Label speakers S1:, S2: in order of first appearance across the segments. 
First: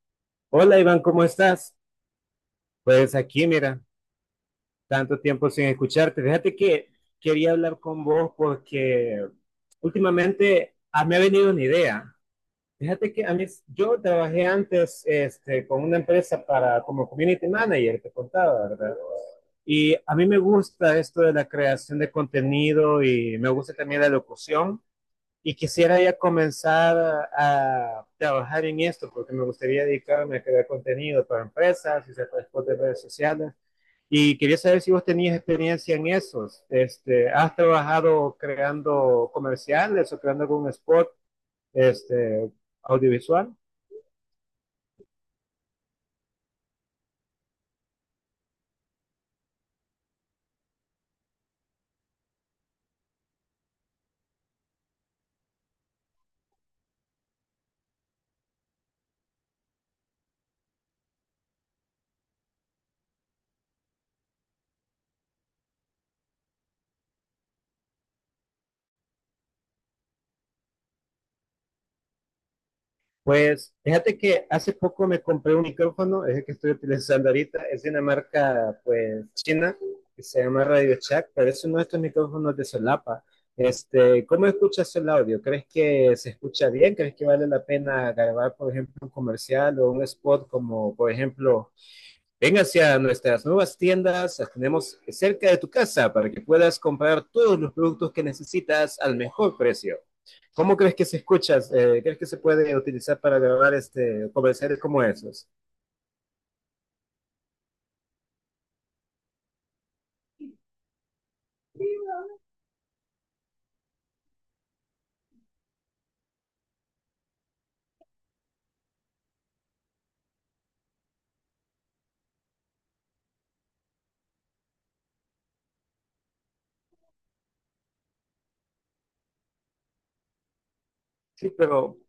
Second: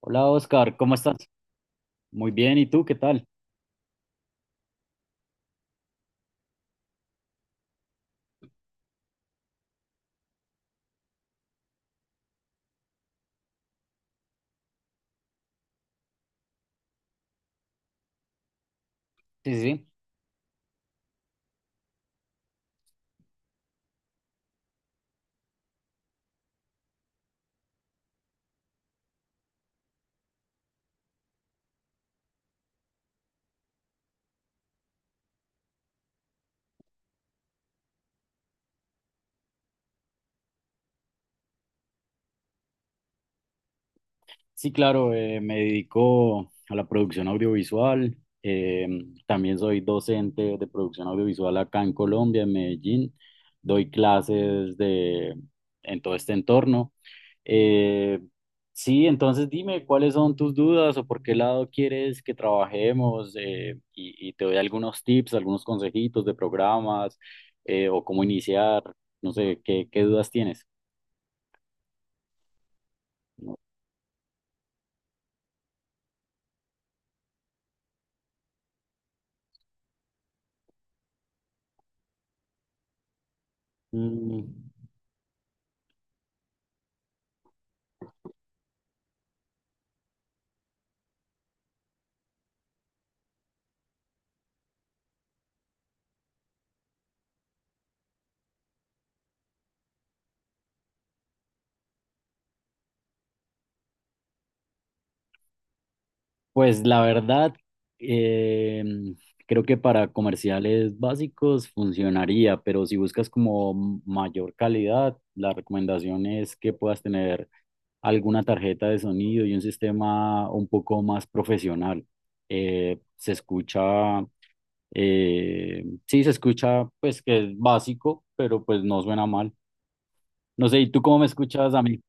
S1: Hola Oscar,
S2: Hola
S1: ¿cómo
S2: Iván,
S1: estás?
S2: ¿cómo estás?
S1: Muy bien, ¿y tú qué
S2: Pues
S1: tal?
S2: aquí, mira, tanto tiempo sin escucharte. Fíjate que quería hablar con vos porque últimamente me ha venido una idea. Fíjate que a mí, yo trabajé antes con una empresa para, como community manager, te contaba, ¿verdad?
S1: Sí, sí. Sí,
S2: Y a mí me gusta esto de la creación de contenido y me gusta también la locución y quisiera ya comenzar a trabajar en esto porque me gustaría dedicarme a crear contenido para empresas y después de redes sociales. Y quería saber si vos tenías experiencia en esos. ¿Has trabajado creando comerciales o creando algún spot este, audiovisual?
S1: sí claro, me dedico a la producción audiovisual, eh, también soy docente de producción audiovisual acá en Colombia, en Medellín, doy clases de, en todo este entorno. Eh, sí, entonces dime cuáles son tus dudas o por qué lado quieres que trabajemos, y te doy algunos tips, algunos consejitos de programas, o cómo iniciar, no sé, qué dudas tienes? Mm.
S2: Pues fíjate que hace poco me compré un micrófono, es el que estoy utilizando ahorita, es de una marca pues china que se llama Radio Shack, pero es uno de estos micrófonos de solapa. ¿Cómo escuchas el audio? ¿Crees que se escucha bien? ¿Crees que vale la pena grabar, por ejemplo, un comercial o un spot como, por ejemplo, ven hacia nuestras nuevas tiendas, las tenemos cerca de tu casa para que puedas comprar todos los productos que necesitas al mejor precio? ¿Cómo crees que se escucha? ¿Crees que se puede utilizar para grabar comerciales como esos?
S1: Pues la verdad, eh, creo que para comerciales básicos funcionaría, pero si buscas como mayor calidad, la recomendación es que puedas tener alguna tarjeta de sonido y un sistema un poco más profesional. Se escucha, sí, se escucha, pues que es básico, pero pues no suena mal. No sé, ¿y tú cómo me
S2: Sí,
S1: escuchas a
S2: pero
S1: mí?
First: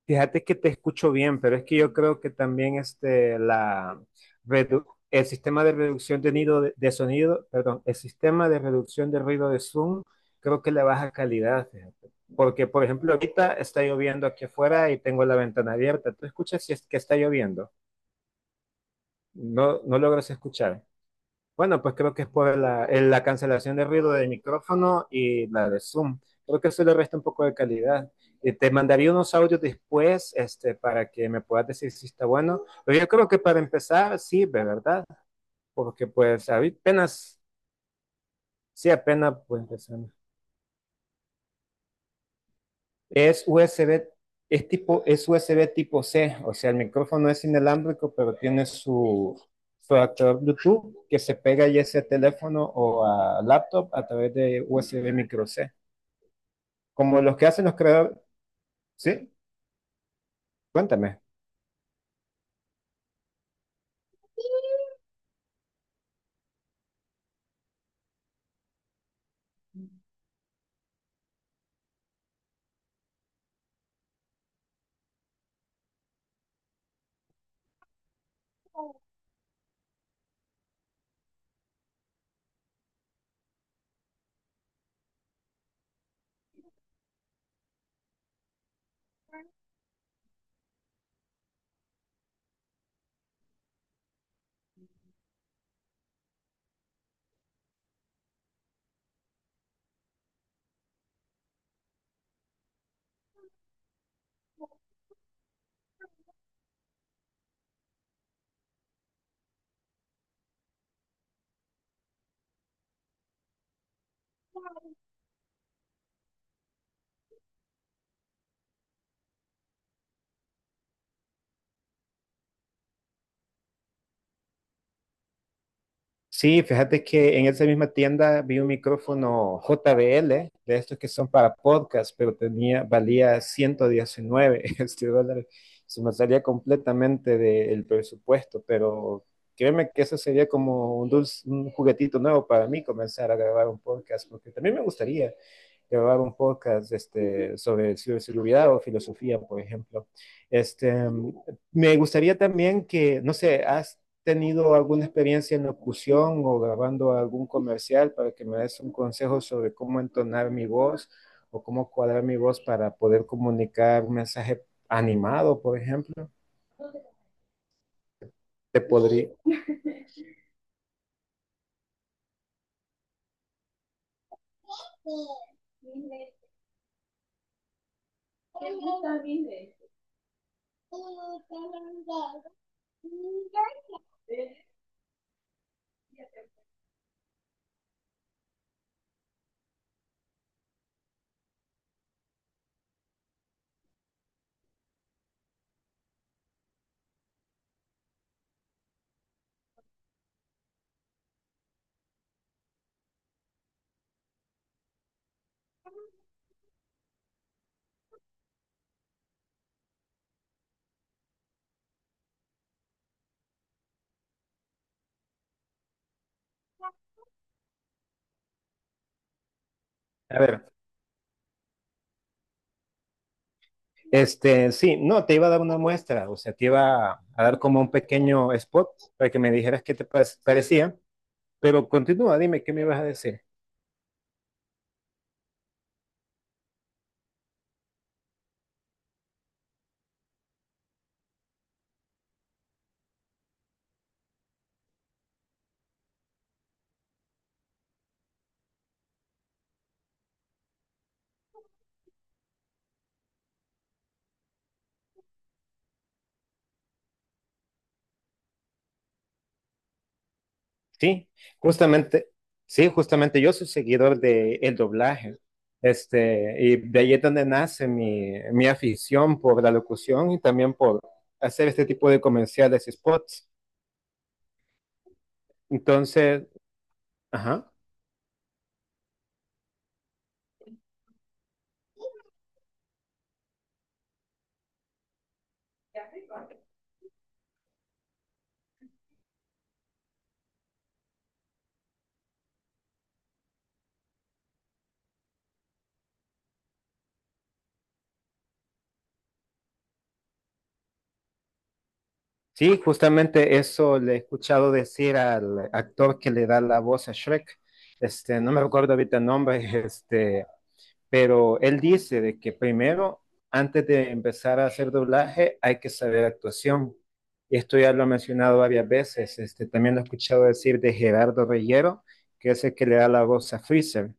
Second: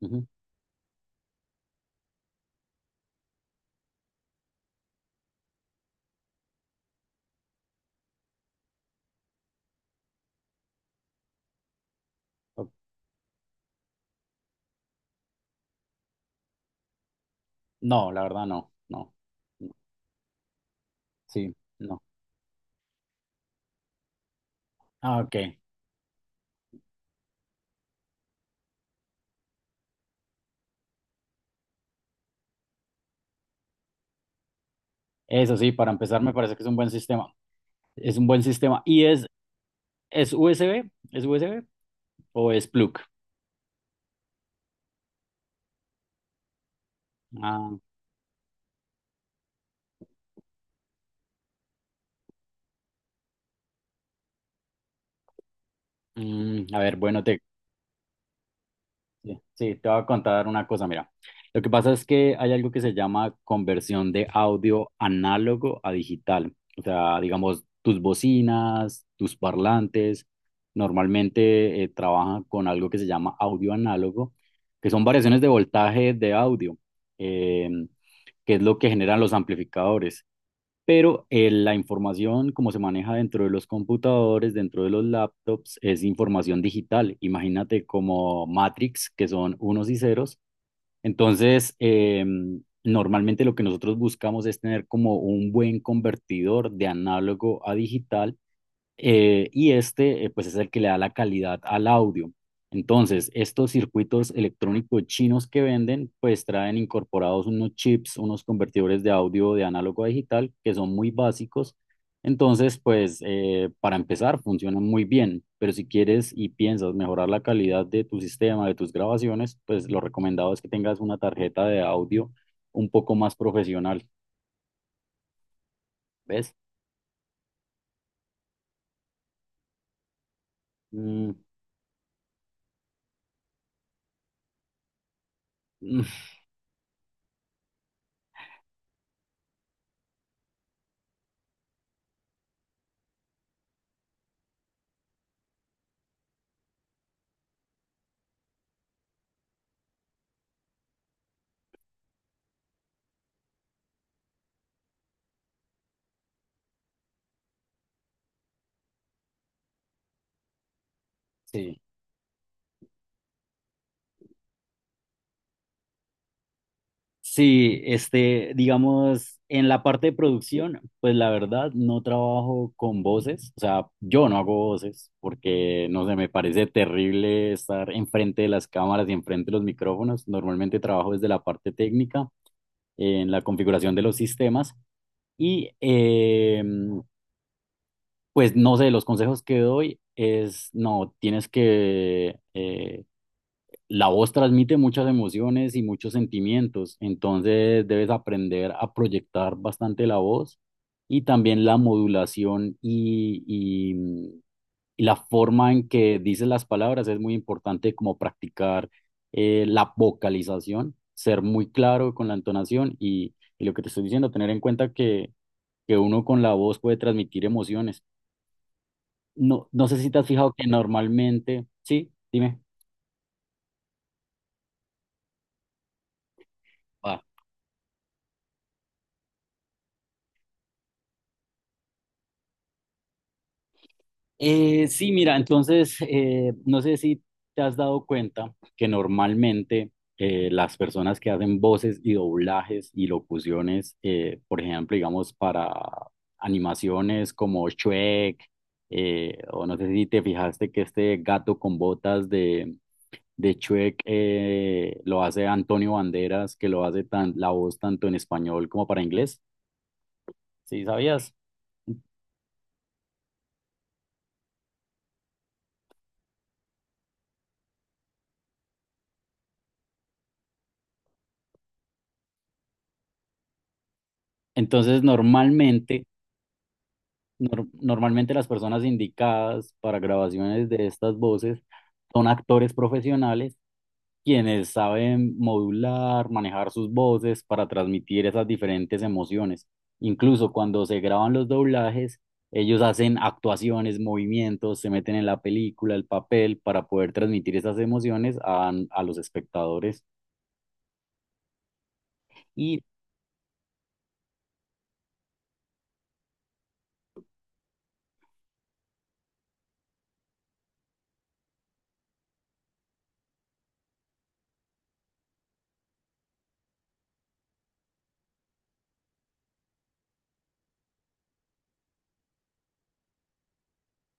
S1: Ujú.
S2: fíjate que te escucho bien, pero es que yo creo que también redu- el sistema de reducción nido de sonido, perdón, el sistema de reducción de ruido de Zoom, creo que le baja calidad, fíjate. Porque,
S1: Ok.
S2: por ejemplo, ahorita está lloviendo aquí afuera y tengo la ventana abierta. ¿Tú escuchas si es que está lloviendo?
S1: No, la verdad no, no,
S2: No, no logras escuchar.
S1: sí.
S2: Bueno, pues
S1: No.
S2: creo que es por la cancelación de ruido del micrófono
S1: Ah, ok.
S2: y la de Zoom. Creo que eso le resta un poco de calidad. Te mandaría unos audios después, para que me puedas decir si está bueno. Pero yo creo que para empezar sirve, ¿verdad?
S1: Eso sí, para
S2: Porque
S1: empezar me
S2: pues
S1: parece que es un buen sistema.
S2: apenas,
S1: Es un buen sistema.
S2: sí,
S1: ¿Y
S2: apenas pues empezamos.
S1: es USB? ¿Es USB o es plug?
S2: Es USB, es USB tipo C, o sea, el micrófono es
S1: Ah,
S2: inalámbrico, pero tiene su adaptador Bluetooth que se pega ya sea a teléfono o a laptop a través de USB micro C.
S1: mm, a ver,
S2: Como
S1: bueno,
S2: los
S1: te…
S2: que hacen los creadores, ¿sí?
S1: Sí, sí, te voy a contar una cosa, mira.
S2: Cuéntame.
S1: Lo que pasa es que hay algo que se llama conversión de audio análogo a digital. O sea, digamos, tus bocinas, tus parlantes, normalmente trabajan con algo que se llama audio análogo, que son variaciones de voltaje de audio, eh, que es lo que generan los amplificadores, pero, la información como se maneja dentro de los computadores, dentro de los laptops, es información digital. Imagínate como Matrix, que son unos y ceros. Entonces, normalmente lo que nosotros buscamos es tener como un buen convertidor de análogo a digital, y pues es el que le da la calidad al audio. Entonces, estos circuitos electrónicos chinos que venden pues traen incorporados unos chips, unos convertidores de audio de análogo a digital, que son muy básicos. Entonces, pues para empezar, funcionan muy bien, pero si quieres y piensas mejorar la calidad de tu sistema, de tus grabaciones, pues lo recomendado es que tengas una tarjeta de audio un poco más profesional, ¿ves?
S2: Sí, fíjate que en esa misma tienda vi un micrófono JBL, de estos que son
S1: Mm.
S2: para podcast, pero valía 119 dólares. Se
S1: Mm,
S2: me salía completamente del presupuesto, pero créeme que eso sería como un dulce, un juguetito nuevo para mí comenzar a grabar un podcast, porque también me gustaría grabar un podcast sobre ciberseguridad o filosofía, por ejemplo. Este, Me gustaría también que, no sé, has tenido alguna experiencia en locución o grabando algún comercial para que me des un consejo sobre cómo entonar mi voz o
S1: sí.
S2: cómo cuadrar mi voz para poder comunicar un mensaje animado, por ejemplo.
S1: Sí, este,
S2: Te podría,
S1: digamos, en la parte de producción, pues la verdad no trabajo con voces, o sea, yo no hago voces porque, no sé, me parece terrible estar enfrente de las cámaras y enfrente de los micrófonos. Normalmente trabajo desde la parte técnica, en la configuración de los sistemas y, pues, no sé, los consejos que doy es, no, tienes que… la voz transmite muchas emociones y muchos sentimientos, entonces debes aprender a proyectar bastante la voz y también la modulación y la forma en que dices las palabras es muy importante, como practicar la vocalización, ser muy claro con la entonación y lo que te estoy diciendo, tener en cuenta que uno con la voz puede transmitir emociones. No, no sé si te has
S2: a
S1: fijado
S2: ver,
S1: que normalmente, sí, dime.
S2: sí, no, te iba a dar una muestra, o sea, te iba a dar como un pequeño spot para que me dijeras qué te parecía. Pero continúa, dime, ¿qué me vas a decir?
S1: Sí, mira, entonces, no sé si te has dado cuenta que normalmente las personas que hacen voces y doblajes y locuciones, por ejemplo, digamos, para animaciones como Shrek, o no sé si te fijaste que este gato con botas de Shrek lo hace Antonio Banderas, que lo hace tan, la voz tanto en español como para inglés. ¿Sí
S2: Sí,
S1: sabías?
S2: justamente, sí, justamente, yo soy seguidor de el doblaje. Y de ahí es donde nace mi afición por la locución y también por hacer este tipo de comerciales y spots.
S1: Entonces, normalmente…
S2: Entonces, ajá,
S1: Normalmente las personas indicadas para grabaciones de estas voces son actores profesionales, quienes saben modular, manejar sus voces para transmitir esas diferentes emociones. Incluso cuando se graban los doblajes, ellos hacen actuaciones, movimientos, se meten en la película, el papel, para poder transmitir esas emociones a los espectadores.
S2: sí,
S1: Y
S2: justamente eso le he escuchado decir al actor que le da la voz a Shrek. No me recuerdo ahorita el nombre, pero él dice de que primero, antes de empezar a hacer doblaje, hay que saber actuación. Esto ya lo ha mencionado varias veces, también lo he escuchado decir de Gerardo Reyero, que es el que le da la voz a Freezer,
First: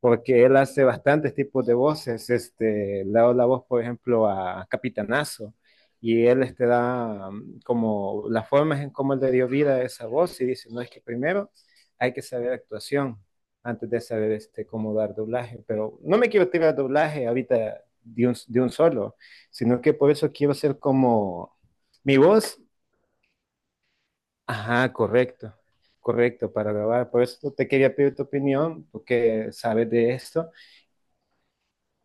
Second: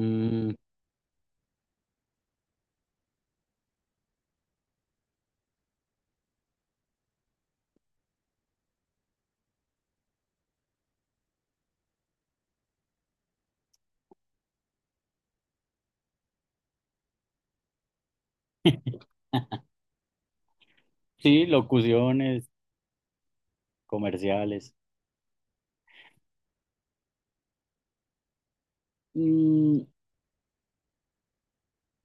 S2: porque él hace bastantes tipos de voces, le da la voz, por ejemplo, a Capitanazo, y él da como las formas en cómo él le dio vida a esa voz y dice, no es que primero hay que saber actuación antes de saber cómo dar doblaje, pero no me quiero tirar doblaje ahorita de un, solo, sino que por eso quiero ser
S1: sí,
S2: como mi
S1: locuciones,
S2: voz,
S1: comerciales.
S2: ajá, correcto, correcto para grabar, por eso te quería pedir tu opinión, porque
S1: Mm.
S2: sabes de esto.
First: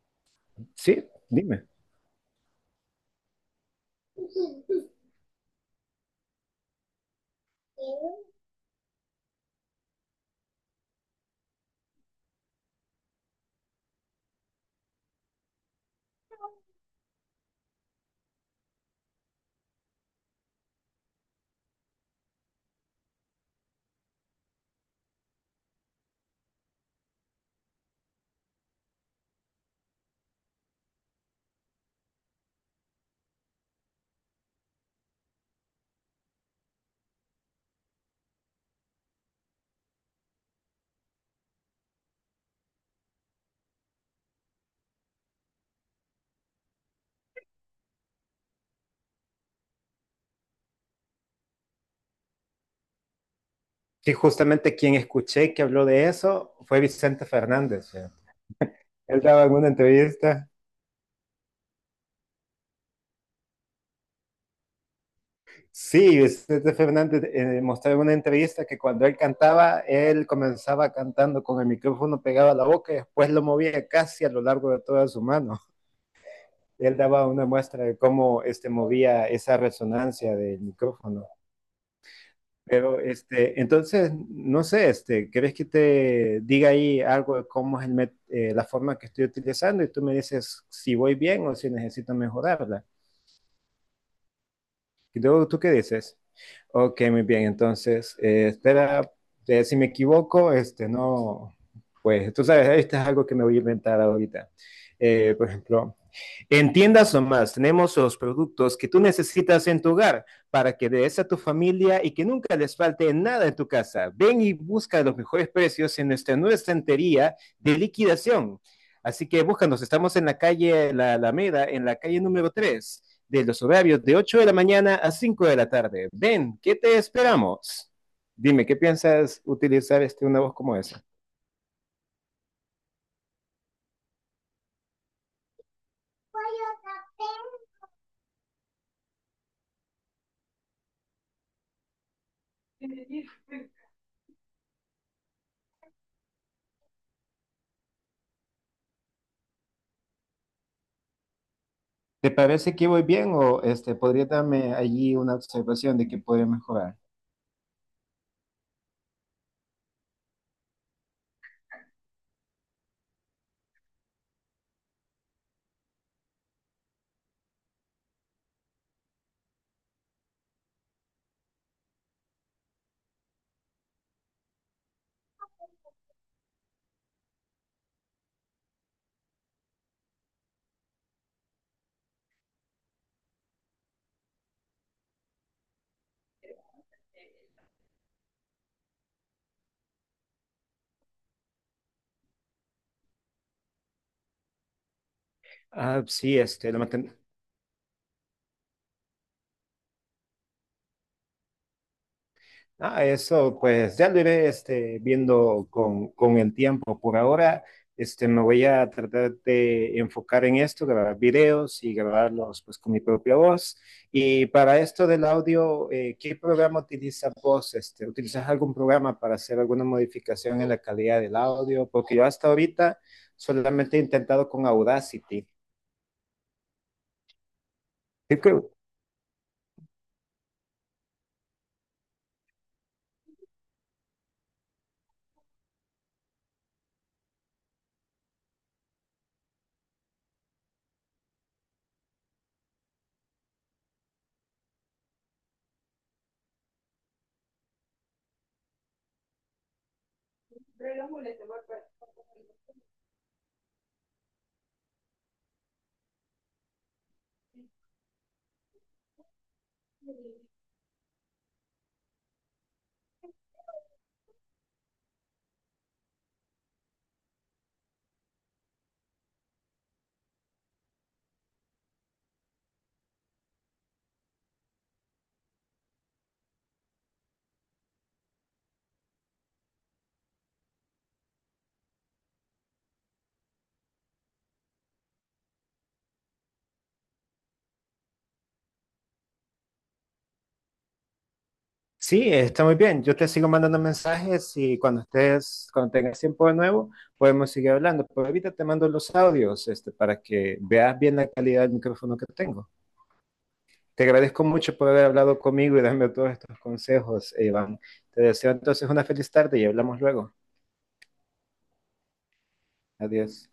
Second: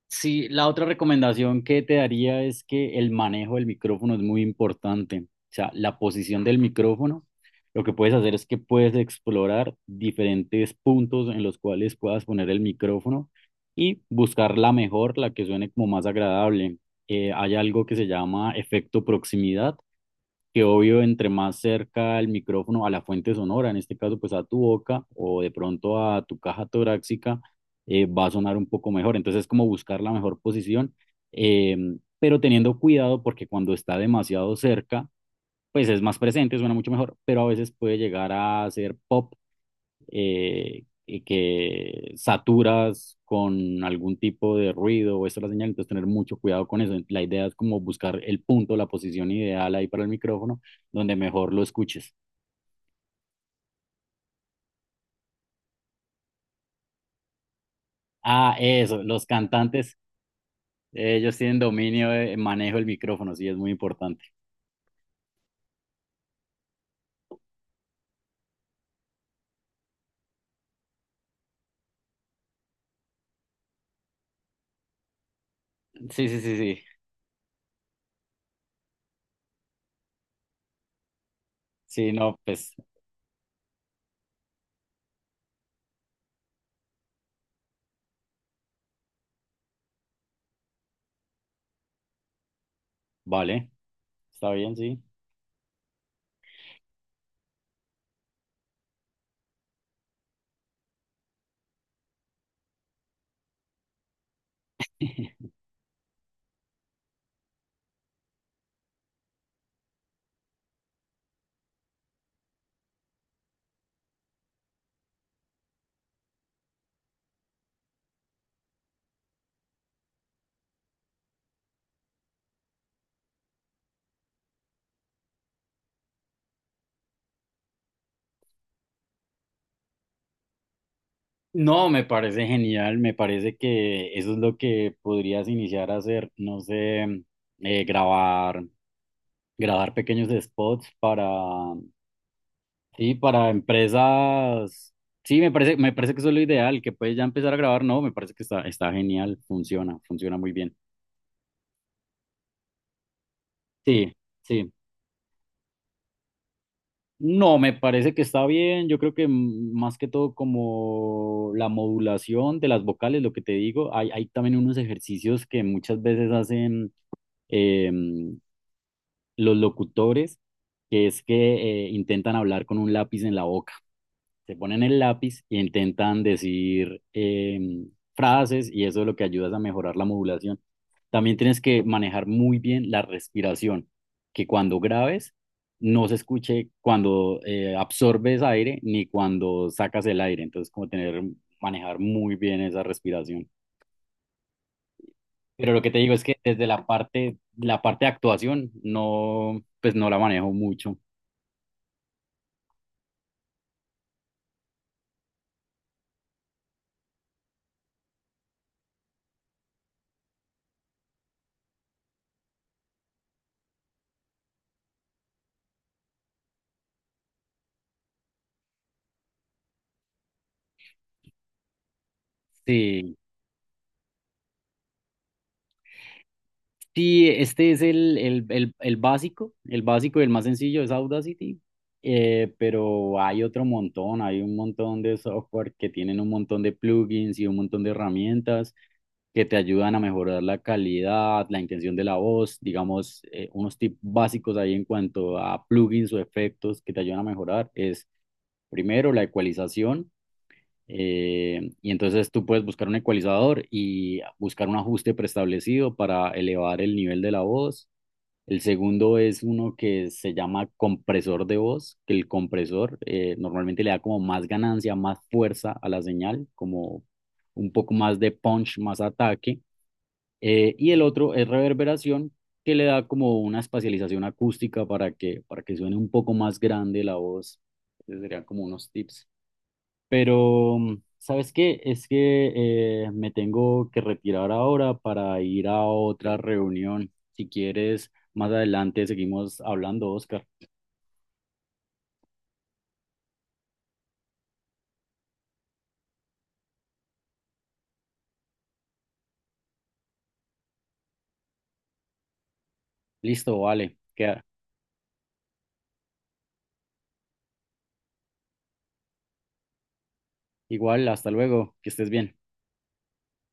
S1: Sí, la otra
S2: Sí,
S1: recomendación
S2: dime.
S1: que te daría es que el manejo del micrófono es muy importante. O sea, la posición del micrófono, lo que puedes hacer es que puedes explorar diferentes puntos en los cuales puedas poner el micrófono y buscar la mejor, la que suene como más agradable. Hay algo que se llama efecto proximidad, que obvio, entre más cerca el micrófono a la fuente sonora, en este caso pues a tu boca o de pronto a tu caja torácica, va a sonar un poco mejor. Entonces es como buscar la mejor posición, eh, pero teniendo cuidado porque cuando está demasiado cerca, pues es más presente, suena mucho mejor, pero a veces puede llegar a ser pop, y que saturas con algún tipo de ruido o esta es la señal, entonces tener mucho cuidado con eso. La idea es como buscar el punto, la posición ideal ahí para el micrófono, donde mejor lo escuches.
S2: Sí, justamente quien escuché que habló de eso fue Vicente Fernández. ¿Sí?
S1: Ah, eso,
S2: Él
S1: los
S2: daba alguna
S1: cantantes,
S2: entrevista.
S1: ellos tienen dominio de manejo del micrófono, sí, es muy importante.
S2: Sí, Vicente Fernández mostraba en una entrevista que cuando él cantaba, él comenzaba cantando con el micrófono pegado a la boca y después lo movía casi a lo largo de toda su mano.
S1: Sí, sí, sí, sí.
S2: Él daba una muestra de cómo movía esa resonancia del micrófono.
S1: Sí, no, pues
S2: Pero entonces, no sé, ¿querés que te diga ahí algo de cómo es la forma que estoy utilizando? Y tú me dices si voy bien o si necesito mejorarla.
S1: vale, está bien, sí.
S2: ¿Tú qué dices? Ok, muy bien. Entonces, espera, si me equivoco, no, pues tú sabes, esto es algo que me voy a inventar ahorita. Por ejemplo, en Tiendas o Más tenemos los productos que tú necesitas en tu hogar para que des a tu familia y que nunca les falte nada en tu casa. Ven y busca los mejores precios en nuestra nueva estantería de liquidación. Así que búscanos, estamos en la calle La Alameda, en la calle número 3 de los horarios de 8 de la mañana a 5 de la tarde. Ven, ¿qué te esperamos? Dime, ¿qué piensas utilizar una voz como esa?
S1: No, me parece genial, me parece que eso es lo que podrías iniciar a hacer, no sé, grabar, pequeños spots para, sí, para empresas. Sí, me parece que eso es lo ideal, que puedes ya empezar a grabar. No, me parece que está, está genial, funciona, funciona muy bien.
S2: ¿Te parece que voy bien o
S1: Sí,
S2: podría
S1: sí.
S2: darme allí una observación de que podría mejorar?
S1: No, me parece que está bien. Yo creo que mm, más que todo como la modulación de las vocales, lo que te digo, hay también unos ejercicios que muchas veces hacen em, los locutores, que es que intentan hablar con un lápiz en la boca. Se ponen el lápiz e intentan decir frases y eso es lo que ayuda es a mejorar la modulación. También tienes que manejar muy bien la respiración, que cuando grabes no se escuche cuando absorbes aire ni cuando sacas el aire. Entonces, como tener, manejar muy bien esa respiración. Pero lo que te
S2: Ah,
S1: digo es que
S2: sí,
S1: desde la parte de actuación, no, pues no la manejo mucho.
S2: ah, eso, pues ya lo iré, viendo con el tiempo. Por ahora, me voy a tratar de enfocar en esto, grabar videos y grabarlos, pues, con mi propia voz. Y para esto del audio, ¿qué programa utilizas vos? ¿Utilizas algún programa para hacer alguna modificación en la calidad del audio? Porque yo hasta ahorita
S1: Sí.
S2: solamente he intentado con Audacity.
S1: Sí, este es el básico y el más sencillo es Audacity, pero hay otro montón, hay un montón de software que tienen un montón de plugins y un montón de herramientas que te ayudan a mejorar la calidad, la intención de la voz, digamos, unos tips básicos ahí en cuanto a plugins o efectos que te ayudan a mejorar es primero la ecualización. Y entonces tú puedes buscar un ecualizador y buscar un ajuste preestablecido para elevar el nivel de la voz. El segundo es uno que se llama compresor de voz, que el compresor, normalmente le da como más ganancia, más fuerza a la señal, como un poco más de punch, más ataque. Y el otro es reverberación, que le da como una espacialización acústica para que suene un poco más grande la voz. Esos serían como unos tips. Pero, ¿sabes qué? Es que me tengo que retirar ahora para ir a otra reunión. Si quieres, más adelante seguimos hablando, Oscar.
S2: Sí, está muy bien. Yo te sigo mandando mensajes y cuando estés, cuando tengas tiempo de nuevo, podemos seguir hablando. Por ahorita te mando los audios, para que veas bien la calidad del micrófono que tengo.
S1: Listo, vale.
S2: Te
S1: Queda.
S2: agradezco mucho por haber hablado conmigo y darme todos estos consejos, Iván. Te deseo entonces una feliz tarde y hablamos luego.
S1: Igual, hasta luego. Que estés bien.
S2: Adiós.